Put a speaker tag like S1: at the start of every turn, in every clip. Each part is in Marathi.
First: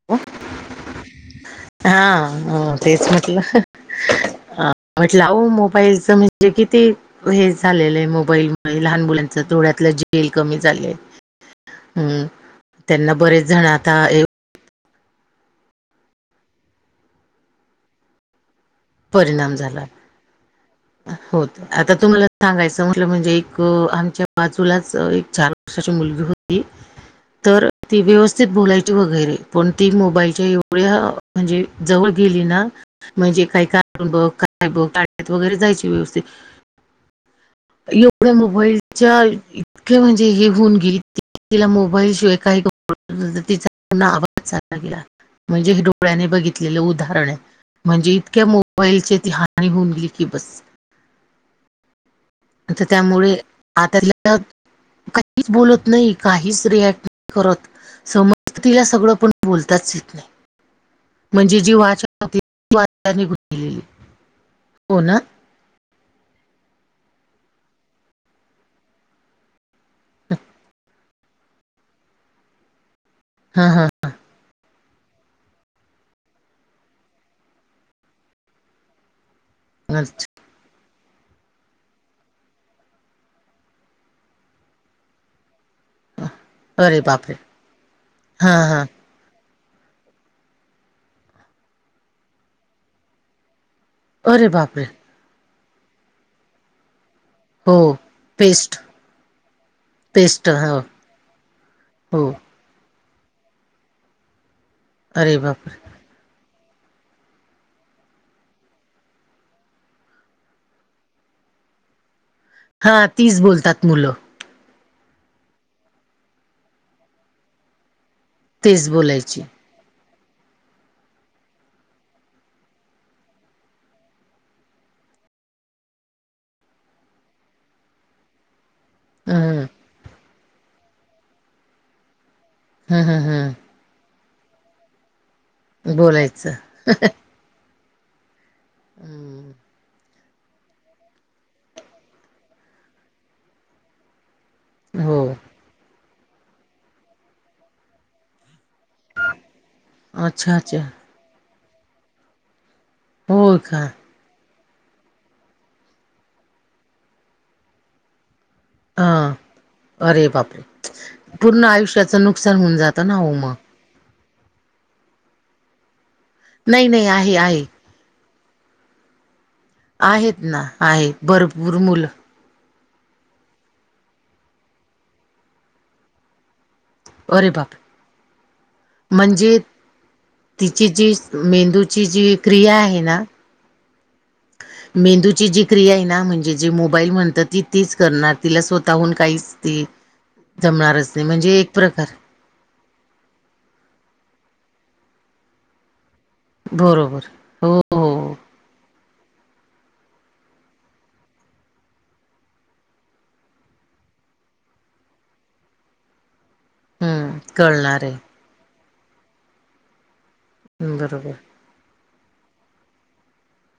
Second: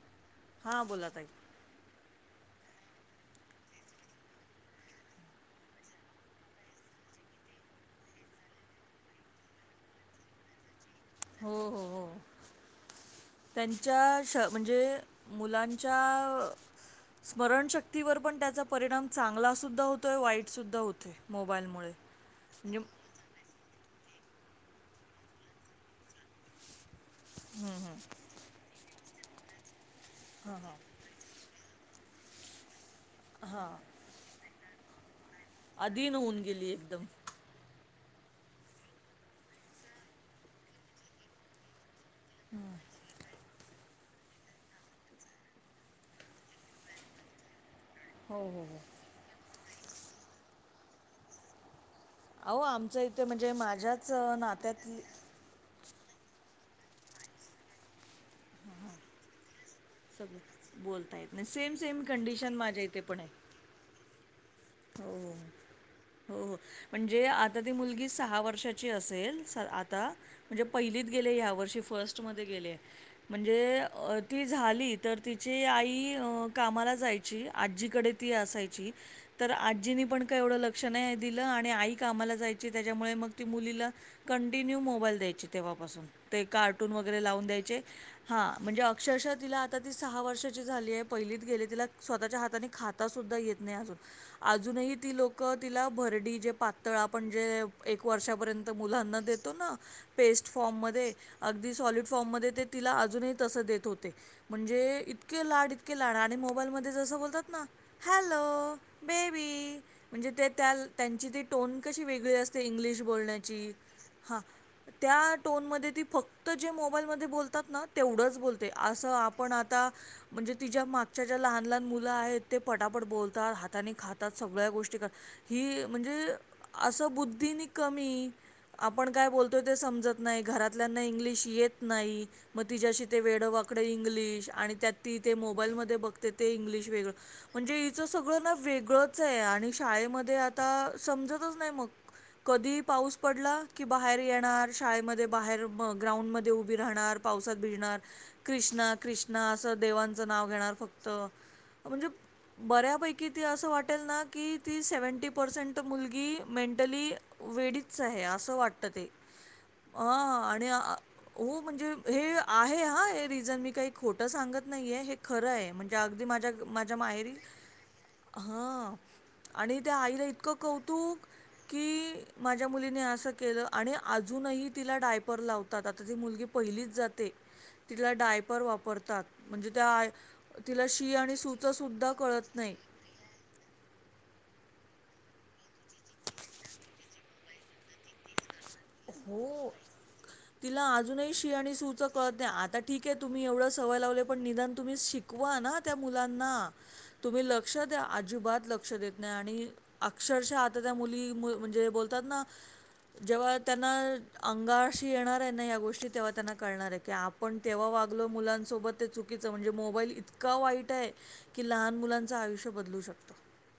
S1: [unintelligible]
S2: हा बोला ताई.
S1: हा हो. तेच म्हटलं हा. म्हटलं आओ मोबाईलच म्हणजे किती? हे झालेलं आहे मोबाईलमुळे लहान मुलांच डोळ्यातलं जेल कमी झालय.
S2: हो. हो हो
S1: हम्म. त्यांना बरेच जण आता
S2: त्यांच्या
S1: हे
S2: श म्हणजे मुलांच्या स्मरणशक्तीवर पण त्याचा परिणाम चांगला सुद्धा होतो. तो वाईट सुद्धा होत.
S1: होत आता तुम्हाला सांगायचं म्हटलं म्हणजे. आमच्या बाजूलाच एक चार वर्षाची मुलगी होती तर ती व्यवस् व्यथ बोलायची वगैरे पण ती मोबाईलच्या एवढ्या म्हणजे जवळ गेली ना. म्हणजे काही कार्टून बघ काय बघण्यात वगैरे जायची
S2: अधीन
S1: व्यवस्थित
S2: होऊन गेली एकदम
S1: एवढ्या मोबाईलच्या इतक म्हणजे हे होऊन गेल क तला मोबाईल शिवाय. काही ग तिचा पन आवाज चाला गेला म्हणजे हे डोळ्याने बघितलेलं उदाहरण आहे. म्हणजे
S2: हो
S1: इतक्या
S2: हो हो
S1: मोबाईलची ती हानी होऊन गेली की बस.
S2: अहो
S1: तर
S2: आमचं इथे
S1: त्यामुळे
S2: म्हणजे माझ्याच नात्याततली.
S1: का बोलत नाही काहीच रिएक्ट नाही करत समजत तिला सगळं पण बोलतच.
S2: सगळ बोलता येत नाही सेम सेम
S1: होती
S2: कंडिशन
S1: ती
S2: माझ्या इथे
S1: वाचा
S2: पण आहे.
S1: निघून हो ना.
S2: हो, हो. म्हणजे आता ती मुलगी सहा वर्षाची असेल आता म्हणजे पहिली गे ह वर्षी फर्स्टमध्ये गेले
S1: हां
S2: म्हणजे
S1: हां
S2: ती झाली तर तिची आई कामाला जायची आजीकडे ती असायची. तर आजीनी पण
S1: अच्छा
S2: काय एवढं लक्ष नाही आहे दि आणि आई कामाला जायची त्याच्यामुळे मग ती मुलीला कंटिन्यू मोबाईल द्यायची तेव्हापासून. ते कार्टून
S1: अरे
S2: वगैरे
S1: बापरे
S2: लावून द्यायचे हा
S1: हां
S2: म्हणजे.
S1: हां
S2: अक्षरशः तिला आता ती सहा वर्षाची झाली आहे पहिलीत गेली तिला स्वतःच्या हाताने खाता सुुद्धा येत नाही आजत
S1: अरे बापरे
S2: अजूनही ती लोक तिला भरडी जे प तर आपण जे
S1: हो
S2: एक वर्षापर्यंत
S1: पेस्ट
S2: मुलांना देतो ना पेस्ट फॉर्म म अगदी सॉलिड
S1: हो
S2: फॉर्म मध्ये ते तिला अजूनही तस देत होते म्हणजे
S1: अरे
S2: इतके लाड
S1: बापरे!
S2: इतके लाड आणि मोबाईलमध्ये जस ना हॅलो ब म्हण त्यांची ती टोन कशी वेगळी असते इंग्लिश
S1: हां तीच
S2: बण्याची
S1: बोलतात मुलं
S2: हा. त्या टोनमध्ये ती फक्त जे मोबाईलमध्ये बोलतात ना तेवढंच बोलते
S1: तेच
S2: असं
S1: बोलायची.
S2: आपण आ त म्हणजे तिच्या मागच्या ज्या लहान लहान मुलं आहेत ते पटापट बोलतात हाताने खातात सगळ्या गोष्टी करात. ही म्हणजे असं बुद्धीनी कमी आपण काय बोलतोय
S1: हं,
S2: ते समजत. नाही घरातल्या इ् येत नाही मग त
S1: हं, हं, हं
S2: वेक इ् ती ते मोबाईल म बघते ते
S1: बोलायचं.
S2: इंग्लिश वेगळं म्हणजे हचं सगळं ना वेगळंच आहे
S1: हं,
S2: आणि शाळेमध्ये आता समजतच नाही मग कधी पाऊस पडला की बाहेर येणार.
S1: हो
S2: शाळेमध्ये बाहेर ग्राउंड म उभी राहणार पावसात भिजणार कृष कृष्णा असं देवांचं नाव
S1: अच्छा,
S2: घेणार
S1: अच्छा
S2: फक्त म्हणजे बऱ्यापैकी की ती
S1: होय
S2: असं
S1: का?
S2: वाटेल ना की ती सेव्हन्टी ीसेंट मुलगी मेंटली वेडीच आहे असं वाटत ते.
S1: हां,
S2: अ
S1: अरे बापरे!
S2: आणि हो
S1: पूर्ण
S2: म्हणजे
S1: आयुष्याचं
S2: हे
S1: नुकसान होऊन
S2: आहे
S1: जातं
S2: हा
S1: ना
S2: हे
S1: हो मग.
S2: रिझन मी काही खोटं सांगत नाहीे हे खरं आहे म्हणजे अगदी माझ्या
S1: नाही,
S2: माझ्या
S1: नाही
S2: माहेरी
S1: आहे, आहे.
S2: हा आणि त्या आईला
S1: आहेत
S2: इतकं
S1: ना आहे
S2: कौतुक
S1: भरपूर मुलं
S2: की माझ्या मुलीने असं केलं आणि अजूनही तिला डायपर लावतात आता ती मुलगी पहिलीच जाते
S1: अरे बापरे!
S2: तिथला डायपर वापरतात म्हणजे त्या आय तिला
S1: तिची
S2: शी आणि सु च सुद्धा कळत नाही.
S1: हे ना. मेंदूची जी क्रिया आहे ना म्हणजे जे मोबाईल म्हणतात ती तेीच करणार तिला स्वतः.. स्वतः हून काहीच
S2: हो.
S1: त
S2: तिला
S1: जमणारच नाही
S2: अजूनही शी
S1: म्हणजे
S2: आणि
S1: एक प्रकार.
S2: सूचं कळत आता ठीक आहे तुम्ही एवढं सवय लावले पण निदान तुम्ही शिकवा ना त्या मुलांना
S1: बरोबर
S2: तुम्ही
S1: हो
S2: लक्ष द्या
S1: हो
S2: अजिबात लक्ष देत नाही आणि अक्षरशः आता त्या मुली मुल म्हणजे बोलतात ना जेव्हा त्यांना अंगारशी येणार आहे ना, या गोष्टी तेव्हा त्यांना कळणार हे की
S1: हम्म
S2: आपण तेव्हा
S1: कळणार
S2: वागलो
S1: आहे
S2: मुलांसोबत ते चुकीच म्हणजे मोबाईल इतका वाईट आहे.
S1: बरोबर
S2: की लहान मुलांचं आयुष्य बदलू शकतं.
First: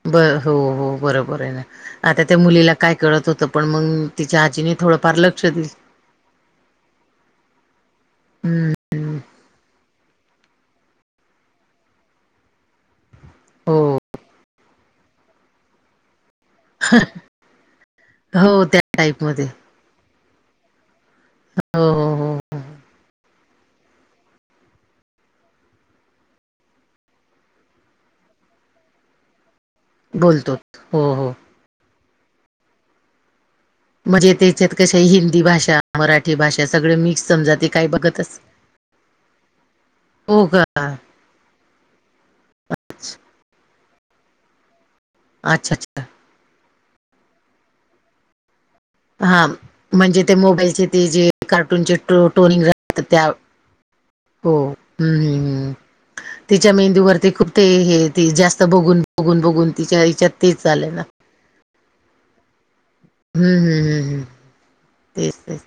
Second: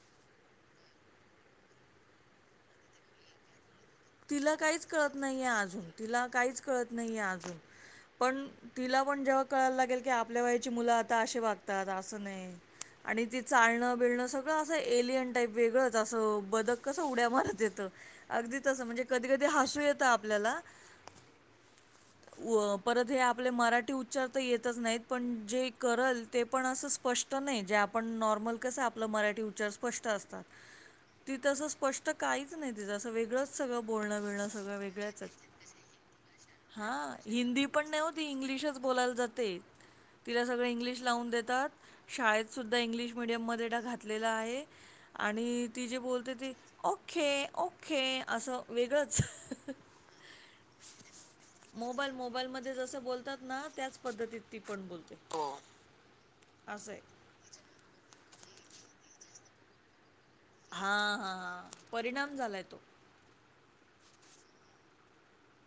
S1: ब हो हो बरोबर हे ना, आता त्या मुलीला काय कळत होतं पण मंग
S2: तिला काहीच कळत नाहीे आजून तिला काहीच कळत नाहीे आजून पण
S1: हम्म
S2: तिला पण जेव्हा कळायला लागेल की आपल्या वयाची मुलं आता अशी वागतात असं नाही. आणि ती
S1: हो
S2: चाळणं बिळणं सगळं असं एलियन टाईप वेगळं. जसं बदक कसं उड्या मारत येतं अगदी
S1: हो त्या
S2: तसं म्हणजे कधी
S1: टाईपमध्ये
S2: कधी हासू येतं आपल्याला.
S1: हो हो हो.
S2: व परत हे आपले मराठी उच्चार तर येतच नाहीत पण जे करल ते पण असं स्पष्ट नाही जे आपण नॉर्मल कसं आपलं मराठी उच्चार स [unintelligible] स्पष्ट असतात
S1: बोलतो हो हो
S2: ती तसं स्पष्ट काही च नाही तिचं असं वेगळं च सगळ बोळणं
S1: म्हणजे
S2: बिलणं
S1: त्याच्यात
S2: सगळं
S1: कशा
S2: वेगळच आहे.
S1: हिंदी भाषा मराठी भाषा
S2: हा
S1: सगळे मिक्स समजा
S2: हिंदी
S1: ते काही
S2: पण नाही हो ती
S1: बघतच
S2: इंग्लिशच बोलायला जाते.
S1: हो
S2: तिला
S1: का
S2: सगळं इंग्लिश लावून देतात. शाळेत सुद्धा इंग्लिश मिडियम मध्ये ड घातलेला आहे आणि
S1: अच्छा
S2: ती जे
S1: अच्छा
S2: बोलते ती. ओके ओके असं वेगळंच.
S1: हा म्हणजे ते मोबाईलचे ते जे कार्टूनचे
S2: मोबाईल
S1: ड्रो टोल निं घा
S2: मोबाईलमध्ये
S1: [unintelligible] राहत
S2: जसं
S1: त्या
S2: बोलतात ना त्याच पद्धतीत
S1: हो
S2: ती पण
S1: हम्म
S2: बोलते
S1: हम्म. तिच्या
S2: असं आहे
S1: मेंहदीवरती खूप ते हे ते जास्त बघून बघून बघून तिच्या हिच्यात. तेच झालंय
S2: हा
S1: ना.
S2: हा परिणाम झालाय तो.
S1: हम्म हम्म हम्म हम्म तेच तेच.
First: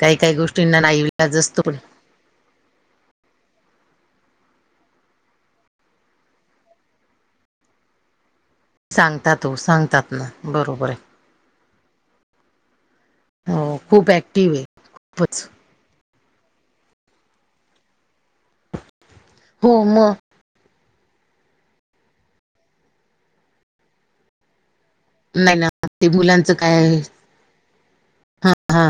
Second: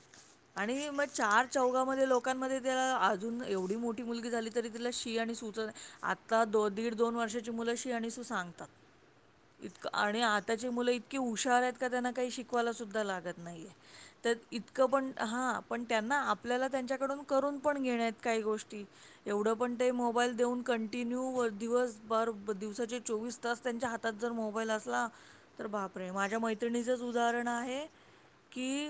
S1: काही काही गो
S2: आणि म चार चौघामध्ये लोक लोकांमध्ये त्याला अजून एवढी मोठी मुलगी झाली तरी तिला शी आणि सु च आत आता दो दीड दोन वर्षाची मुलं शी आणि सुू
S1: हो
S2: सांगतात इतकं
S1: सांगतात
S2: आणि
S1: ना
S2: आताची
S1: बरोबर
S2: मुलं इत
S1: आहे
S2: इतक हुशार आहेत का त्यांना काही शिकवायला सुद्धा लागत नाहीये
S1: हो खूप
S2: तर
S1: ऍक्टिव्ह आहे
S2: इतकं पण
S1: खूपच
S2: हा. पण त्यांना आपल्याला त्यांच्याकडून करून पण घेण्यात काही गोष्टी एवढं पण
S1: हो
S2: ते
S1: मग
S2: मोबाईल देऊन. कंटिन्यू वर दिवस बर ब दिवसाचे चोवीस तास त्यांच्या हातात जर मोबाईल असला
S1: नाही
S2: तर
S1: ना ते
S2: बापरे माझ्या
S1: मुलांचं काय
S2: मैत्रिणीचच उदाहरण आहे कि
S1: हा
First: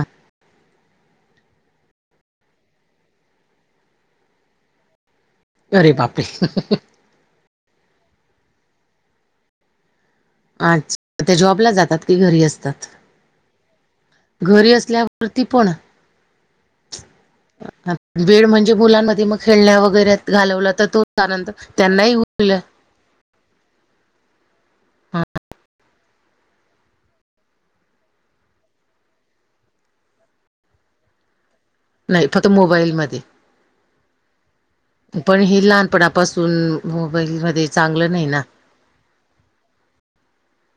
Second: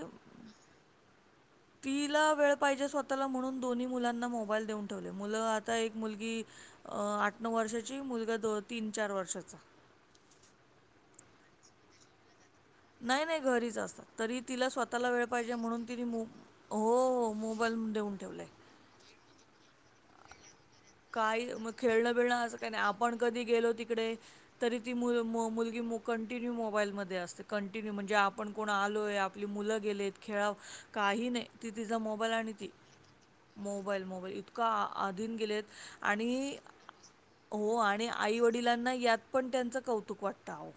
S2: तीला वेळ पाहिजे स्वतःला म्हणून दोन्ही मुलांना मोबाईल देऊन ठेवले मुलं आता
S1: अरे
S2: एक
S1: बापरे
S2: मुलगी आठ, नऊ वर्षाची मुलगा दो तीन, चार. वर्षाचा.
S1: अच्छ त्या जॉबला जातात की घरी असतात.
S2: नाही नाही घरीच असतात तरी तिला
S1: घरी
S2: स्वतःला वेळ
S1: असल्यावरती
S2: पाहिजे
S1: पण
S2: म्हणून
S1: हा,
S2: तिने मो हो हो मोबाईल [unintelligible] देऊन ठेवला आहे.
S1: ते मुलां मध्ये खेळण्या वगैरे घालवला तर तो.
S2: काही म खेळणं बिळणं असं काही नाही आपण कधी गेलो तिकडे तरी ती मु मुलगी मुक कंटिन्यू मोबाईलमध्ये असते कंटिन्यू म्हणजे आपण कोण आलो आहे आपली मुलं गेलेत खेळा काही नाही. ती तिचा
S1: नाही
S2: मोबाईल
S1: फक्त
S2: आणि ती
S1: मोबाईलमध्ये
S2: मोबाईल मोबाईल इतका आधीन
S1: पण हे
S2: गेलेत
S1: लहानपणापासून
S2: आणि
S1: मोबाईलमध्ये
S2: हो आणि
S1: चांगलं नाही
S2: आई
S1: ना.
S2: वडिलांना यात पण त्यांचं कौतुक वाटतं आवो.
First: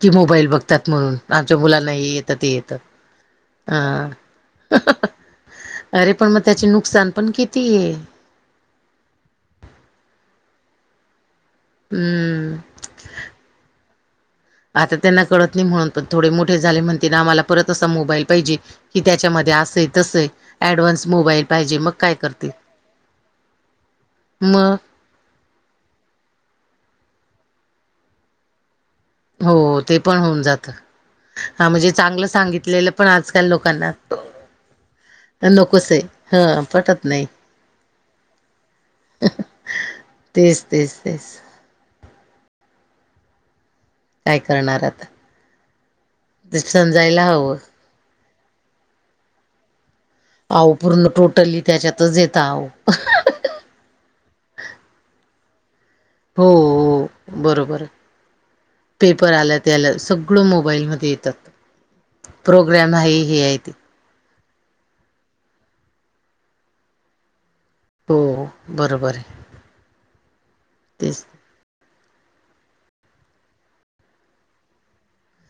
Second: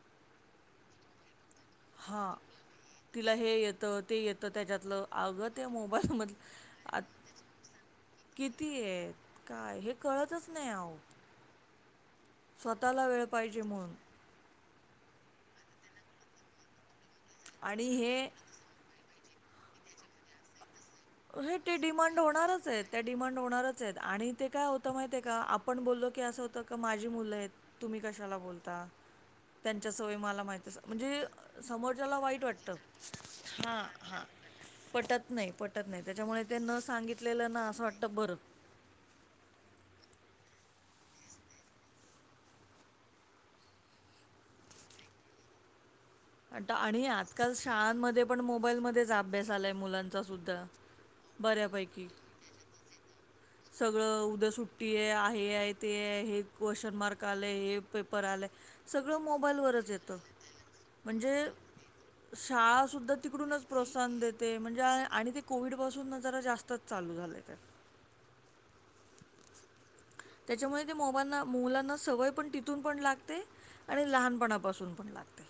S1: कि मोबाईल बघतात म्हणून आमच्या मुलांना हे येतं
S2: हां.
S1: ते येतं.
S2: तिला हे येतं
S1: अ
S2: ते येतं त्याच्यातलं अगं ते
S1: अरे पण
S2: मोबाईलमध
S1: मग त्याचे
S2: आत.
S1: नुकसान पण किती आहे
S2: किती ये काय हे कळतच नाही आओ.
S1: हम्म.
S2: स्वतःला वेळ पाहिजे म्हणून.
S1: आता त्यांना कळत नाही म्हणून पण थोडे मोठे झाले म्हणतीन आम्हाला परत
S2: आणि
S1: असा मोबाईल
S2: हे
S1: पाहिजे. कि त्याच्यामध्ये असे तसंय ऍडव्हान्स मोबाईल
S2: हे ते
S1: पाहिजे मग काय
S2: डिमांड
S1: करतील.
S2: होणारच आहेत त्या डिमांड होणारच आहेत आणि ते काय
S1: मग
S2: होतं माहित आहे का आप आपण बोललो की असं होतं का माझी मुलं आहेत तुम्ही कशाला बोलता
S1: हो
S2: त्यांच्या
S1: ते
S2: सोयी
S1: पण होऊन
S2: मला माहिती
S1: जातं.
S2: असत म्हणजे
S1: हा म्हणजे
S2: समोरच्याला
S1: चांगलं
S2: वाईट वाटत
S1: सांगितलेलं पण आजकाल
S2: हा
S1: लोकांना
S2: हा पटत नाही पटत
S1: नकोच आहे.
S2: नाही त्याच्यामुळे ते
S1: हा
S2: न
S1: पटत नाही
S2: सांगितलेलं ना असं वाटतं बरं.
S1: तेच तेच तेच काय करणार आता ते
S2: आणि
S1: समजायला
S2: आजकाल
S1: हवं
S2: शाळांमध्ये पण मोबाईलमध्येच अभ्यास आलाय मुलां
S1: आऊ पूर्ण टोटली त्याच्यातच येतं आऊ
S2: सगळं उद्या सुट्टीये आहे हे आहे ते आहे. हे
S1: हो
S2: क्वेश्चन मार्क
S1: हो
S2: आलं हे
S1: बरोबर
S2: पेपर आलंय सगळं
S1: पेपर आला
S2: मोबाईलवरच
S1: त्याला
S2: येतं
S1: सगळं मोबाईलमध्ये
S2: म्हणजे
S1: येतात
S2: शाळा
S1: प्रोग्राम आहे
S2: सुुद्धा
S1: हे आहे
S2: तिकडूनच
S1: ते
S2: प्रोस सण देते म्हणजे आणि ते कोविडपासून जरा जास्तच चालू झालेय त्या
S1: हो बरोबर हाय
S2: त्याच्यामुळे ते मोबाईलना [unintelligible] मुलांना सवय पण तिथून पण लागते आणि लहानपणापासून पण लागते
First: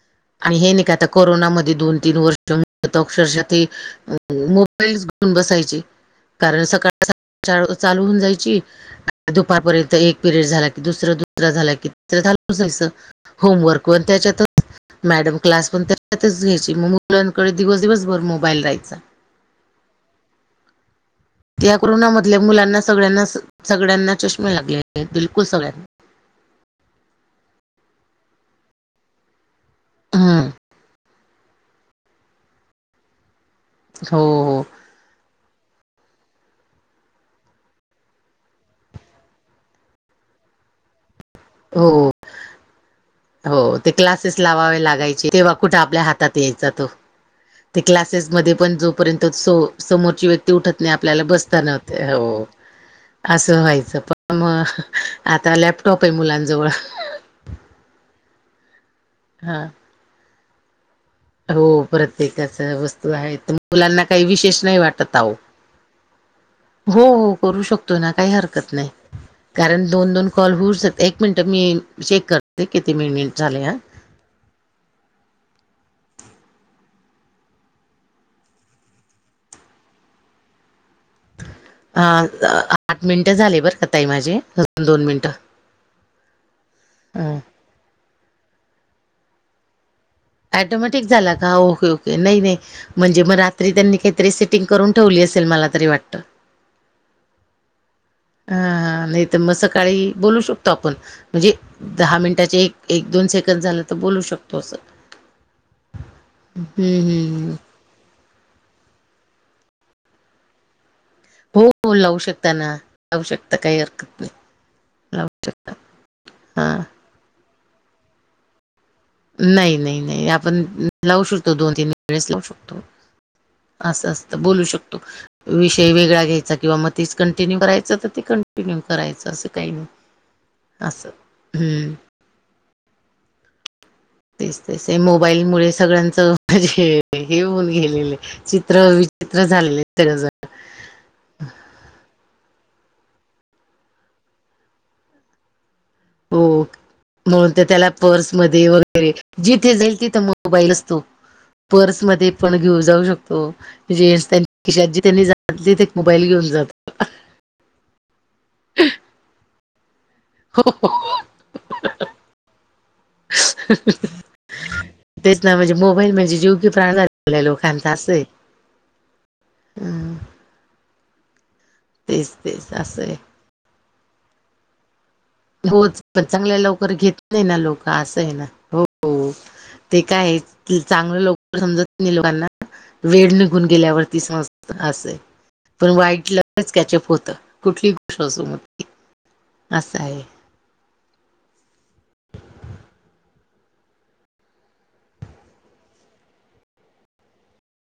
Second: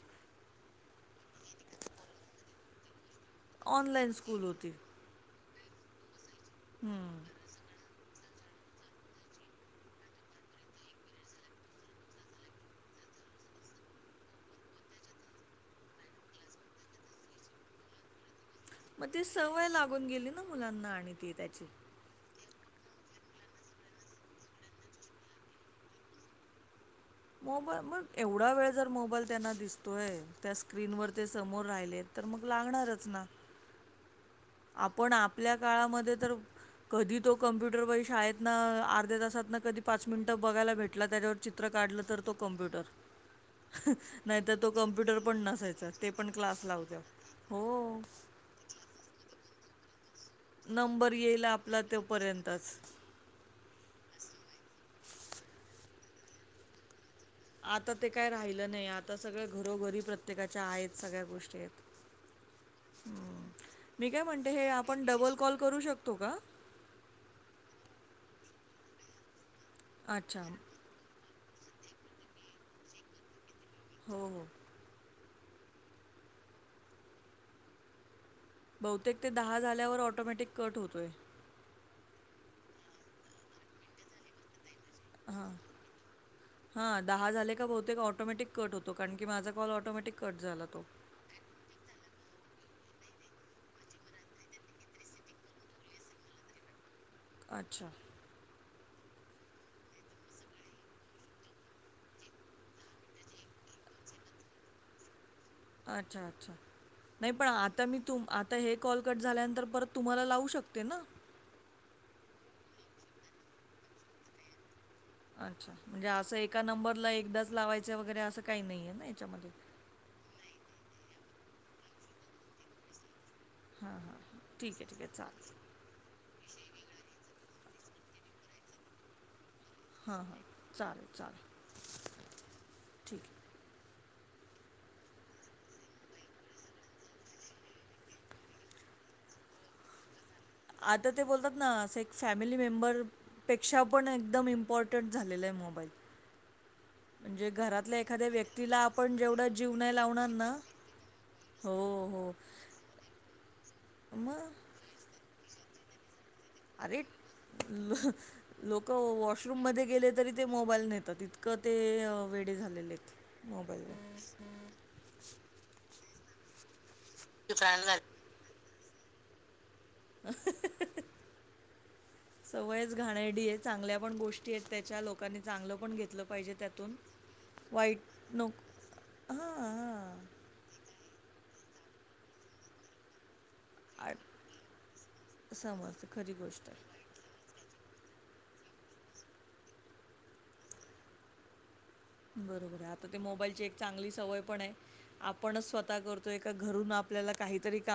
S1: आणि हे नाही का आता कोरोनामध्ये दोन तीन वर्ष मिळत आक्षरशा ते
S2: ऑनलाईन स्कूल होती.
S1: मोबाईल बसायची कारण सकाळ
S2: हम्म.
S1: [unintelligible] चालू होऊन जायची दुपारपर्यंत एक पिरियड झाला की दुसर दुसरा झाला कि तसरं झा [unintelligible] जायचं होमवर्क वण [unintelligible] त्याच्यात मॅडम क्लास पण त्याच्यातच घ्यायची मग मुलांकडे दिवस दिवसभर मोबाईल राहायच
S2: मग ती सवय लागून गेली ना मुलांना आणि ती त्या
S1: या कोरोनामधल्या मुलांना सगळ्यांना सगळ्यांना चष्मे लागलेले आहेत बिलकुल सगळ्यांना
S2: मोबाईल मग एवढा वेळ जर मोबाईल त्यांना दिसतोय
S1: हम्म
S2: त्या स्क्रीनवर ते समोर राहिले तर मग लागणारच ना
S1: हो हो
S2: आपण आपल्या काळामध्ये तर कधी तो कम्प्युटर बाई शाळेत ना अर्ध्या तासात ना कधी पाच मिनिटं बघायला भेटला त्याच्यावर चित्र
S1: हो
S2: काढलं तर तो कम्प्युटर
S1: हो ते क्लासेस
S2: नाहीतर तो
S1: लावावे
S2: कम्प्युटर
S1: लागायचे
S2: पण
S1: तेव्हा कुठे
S2: नसायचा.
S1: आपल्या
S2: ते पण
S1: हातात यायचा
S2: क्लासला
S1: तो
S2: होत्या.
S1: क्लासेस
S2: हो.
S1: क्लासेस मध्ये पण जोपर्यंत समोरची व्यक्ती उठत नाही
S2: नंबर
S1: आपल्याला
S2: येईल
S1: बसता नाय
S2: आपला
S1: होतय हो
S2: तोपर्यंतच.
S1: असं व्हायचं पण मग आता लॅपटॉप आहे मुलांनजवळ
S2: आता ते काय राहिलं नाही आता सगळं
S1: हा
S2: घरोघरी प्रत्येकाच्या आहेत
S1: हो
S2: सगळ्यात
S1: प्रत्येकाच वस्तू आहेत
S2: [unintelligible]
S1: मुलांना
S2: मी काय
S1: काही
S2: म्हणते
S1: विशेष
S2: हे
S1: नाही
S2: आपण
S1: वाटत आहो
S2: डबल कॉल करू शक तो [unintelligible] का
S1: हो हो करू शकतो ना काही हरकत नाही कारण दोन दोन
S2: अच्छा.
S1: कॉल होऊ शक एक मिनिटं मी चेक करते किती मिनट झालेय
S2: हो हो बहुतेक ते दहा झाल्यावर ऑटोमॅटिक कट होतोय.
S1: हा आठ मिनिटं झाले बरं का ताई माझे. अजून दोन
S2: हां
S1: मिनिटं
S2: हां दहा झाले का बहुतेक ऑटोमॅटिक कट होतो. कारण की माझा कॉल ऑटोमॅटिक कट झाला तो.
S1: ऑटोमॅटिक झाला का ओके ओके नाही नाही म्हणजे मग रात्री त्यांनी काहीतरी सेटिंग करून ठेवली असेल मला तरी वाटत
S2: अच्छा
S1: हा नाही तर मग सकाळी बोलू शकतो आपण म्हणजे दहा मिनिटाचे एक एक दोन सेकंद झालं तर बोलू शकतो असं
S2: अच्छा! अच्छा!
S1: हम्म हम्म
S2: नाही पण
S1: हम्म.
S2: आता मी. तुम आता हे कॉल कट झाल्यानंतर परत तुम्हाला लावू शकते ना?
S1: हो हो लावू शकता ना. लावू शकता. काही हरकत नाही. लावू
S2: अच्छा! म्हणजे असं
S1: शकता
S2: एका
S1: हा
S2: नंबरला एकदाच लावायच वगैरे असं काही नाही आहे ना. याच्यामध्ये?
S1: नाही. नाही. नाही. आपण लावू शकतो. दोन-तीन वेळेस लावू शकतो.
S2: हां,
S1: असं
S2: हां.
S1: असत. बोलू
S2: ठीक आहे,
S1: शकतो.
S2: ठीक आहे. चालेल.
S1: विषय ते वेगळा घ्यायचा किंवा मग तीच कंटिन्यू करायचं, तर ते कंटिन्यू करायचं असं काही नाही.
S2: हां. हां. चालेल. चालेल.
S1: हम्म.
S2: ठीक आहे.
S1: तेच ते मोबाईल मुळे सगळ्यांचं म्हणजे हे होऊन गेलेले. चित्र विचित्र झालेले
S2: आता ते बोलतात ना असं एक फॅमिली मेंबर पेक्षा पण एकदम इम्पॉर्टंट झालेलं आहे मोबाईल.
S1: हो. म्हणून
S2: म्हणजे
S1: तर त्याला
S2: घरातल्या एखाद्या
S1: पर्समध्ये
S2: व्यक्तीला
S1: वगैरे
S2: आपण जेवढा
S1: जिथे
S2: जीव नाही
S1: जाईल तिथे
S2: लावणार ना
S1: मोबाईल असतो.
S2: हो,
S1: पर्समध्ये
S2: हो.
S1: पण घेऊ जाऊ शकतो जेन्स त्यांनी
S2: मग
S1: खिशात जिथे नाही तिथे ते एक मोबाईल घेऊन जातो.
S2: अरे ल लोक वॉशरूम मध्ये गेले तरी ते
S1: हो, हो.
S2: मोबाईल नेतात इतकं ते वेडे झालेले आहेत मोबाईलवर.
S1: तेच ना म्हणजे मोबाईल म्हणजे जीव की प्राण झाला लोकांचा असय.
S2: हहह
S1: तेच तेच
S2: सवयच
S1: असं आहे.
S2: घाणेरडी आहेत. चांगल्या पण गोष्टी आहेत त्याच्या लोक.
S1: होच पण चांगल्या लवकर घेत नाही ना लोक
S2: वाईट
S1: असं आहे ना हो. हो
S2: नको
S1: ते
S2: हां,
S1: काय चांगलं लोक समजत नाही लोकांना. वेळ निघून गेल्यावर
S2: हां.
S1: ती समजते असे. पण
S2: समजतं
S1: वाईट
S2: खरी गोष्ट
S1: लगेच
S2: आहे
S1: कॅचप होतं कुठली गोष्ट असू म असं आहे.
S2: बरोबर आहे. आता ते मोबाईलची एक चांगली सवय पण आहे. आपणच स्वतः करतो. एका घरून आपल्याला काहीतरी काम.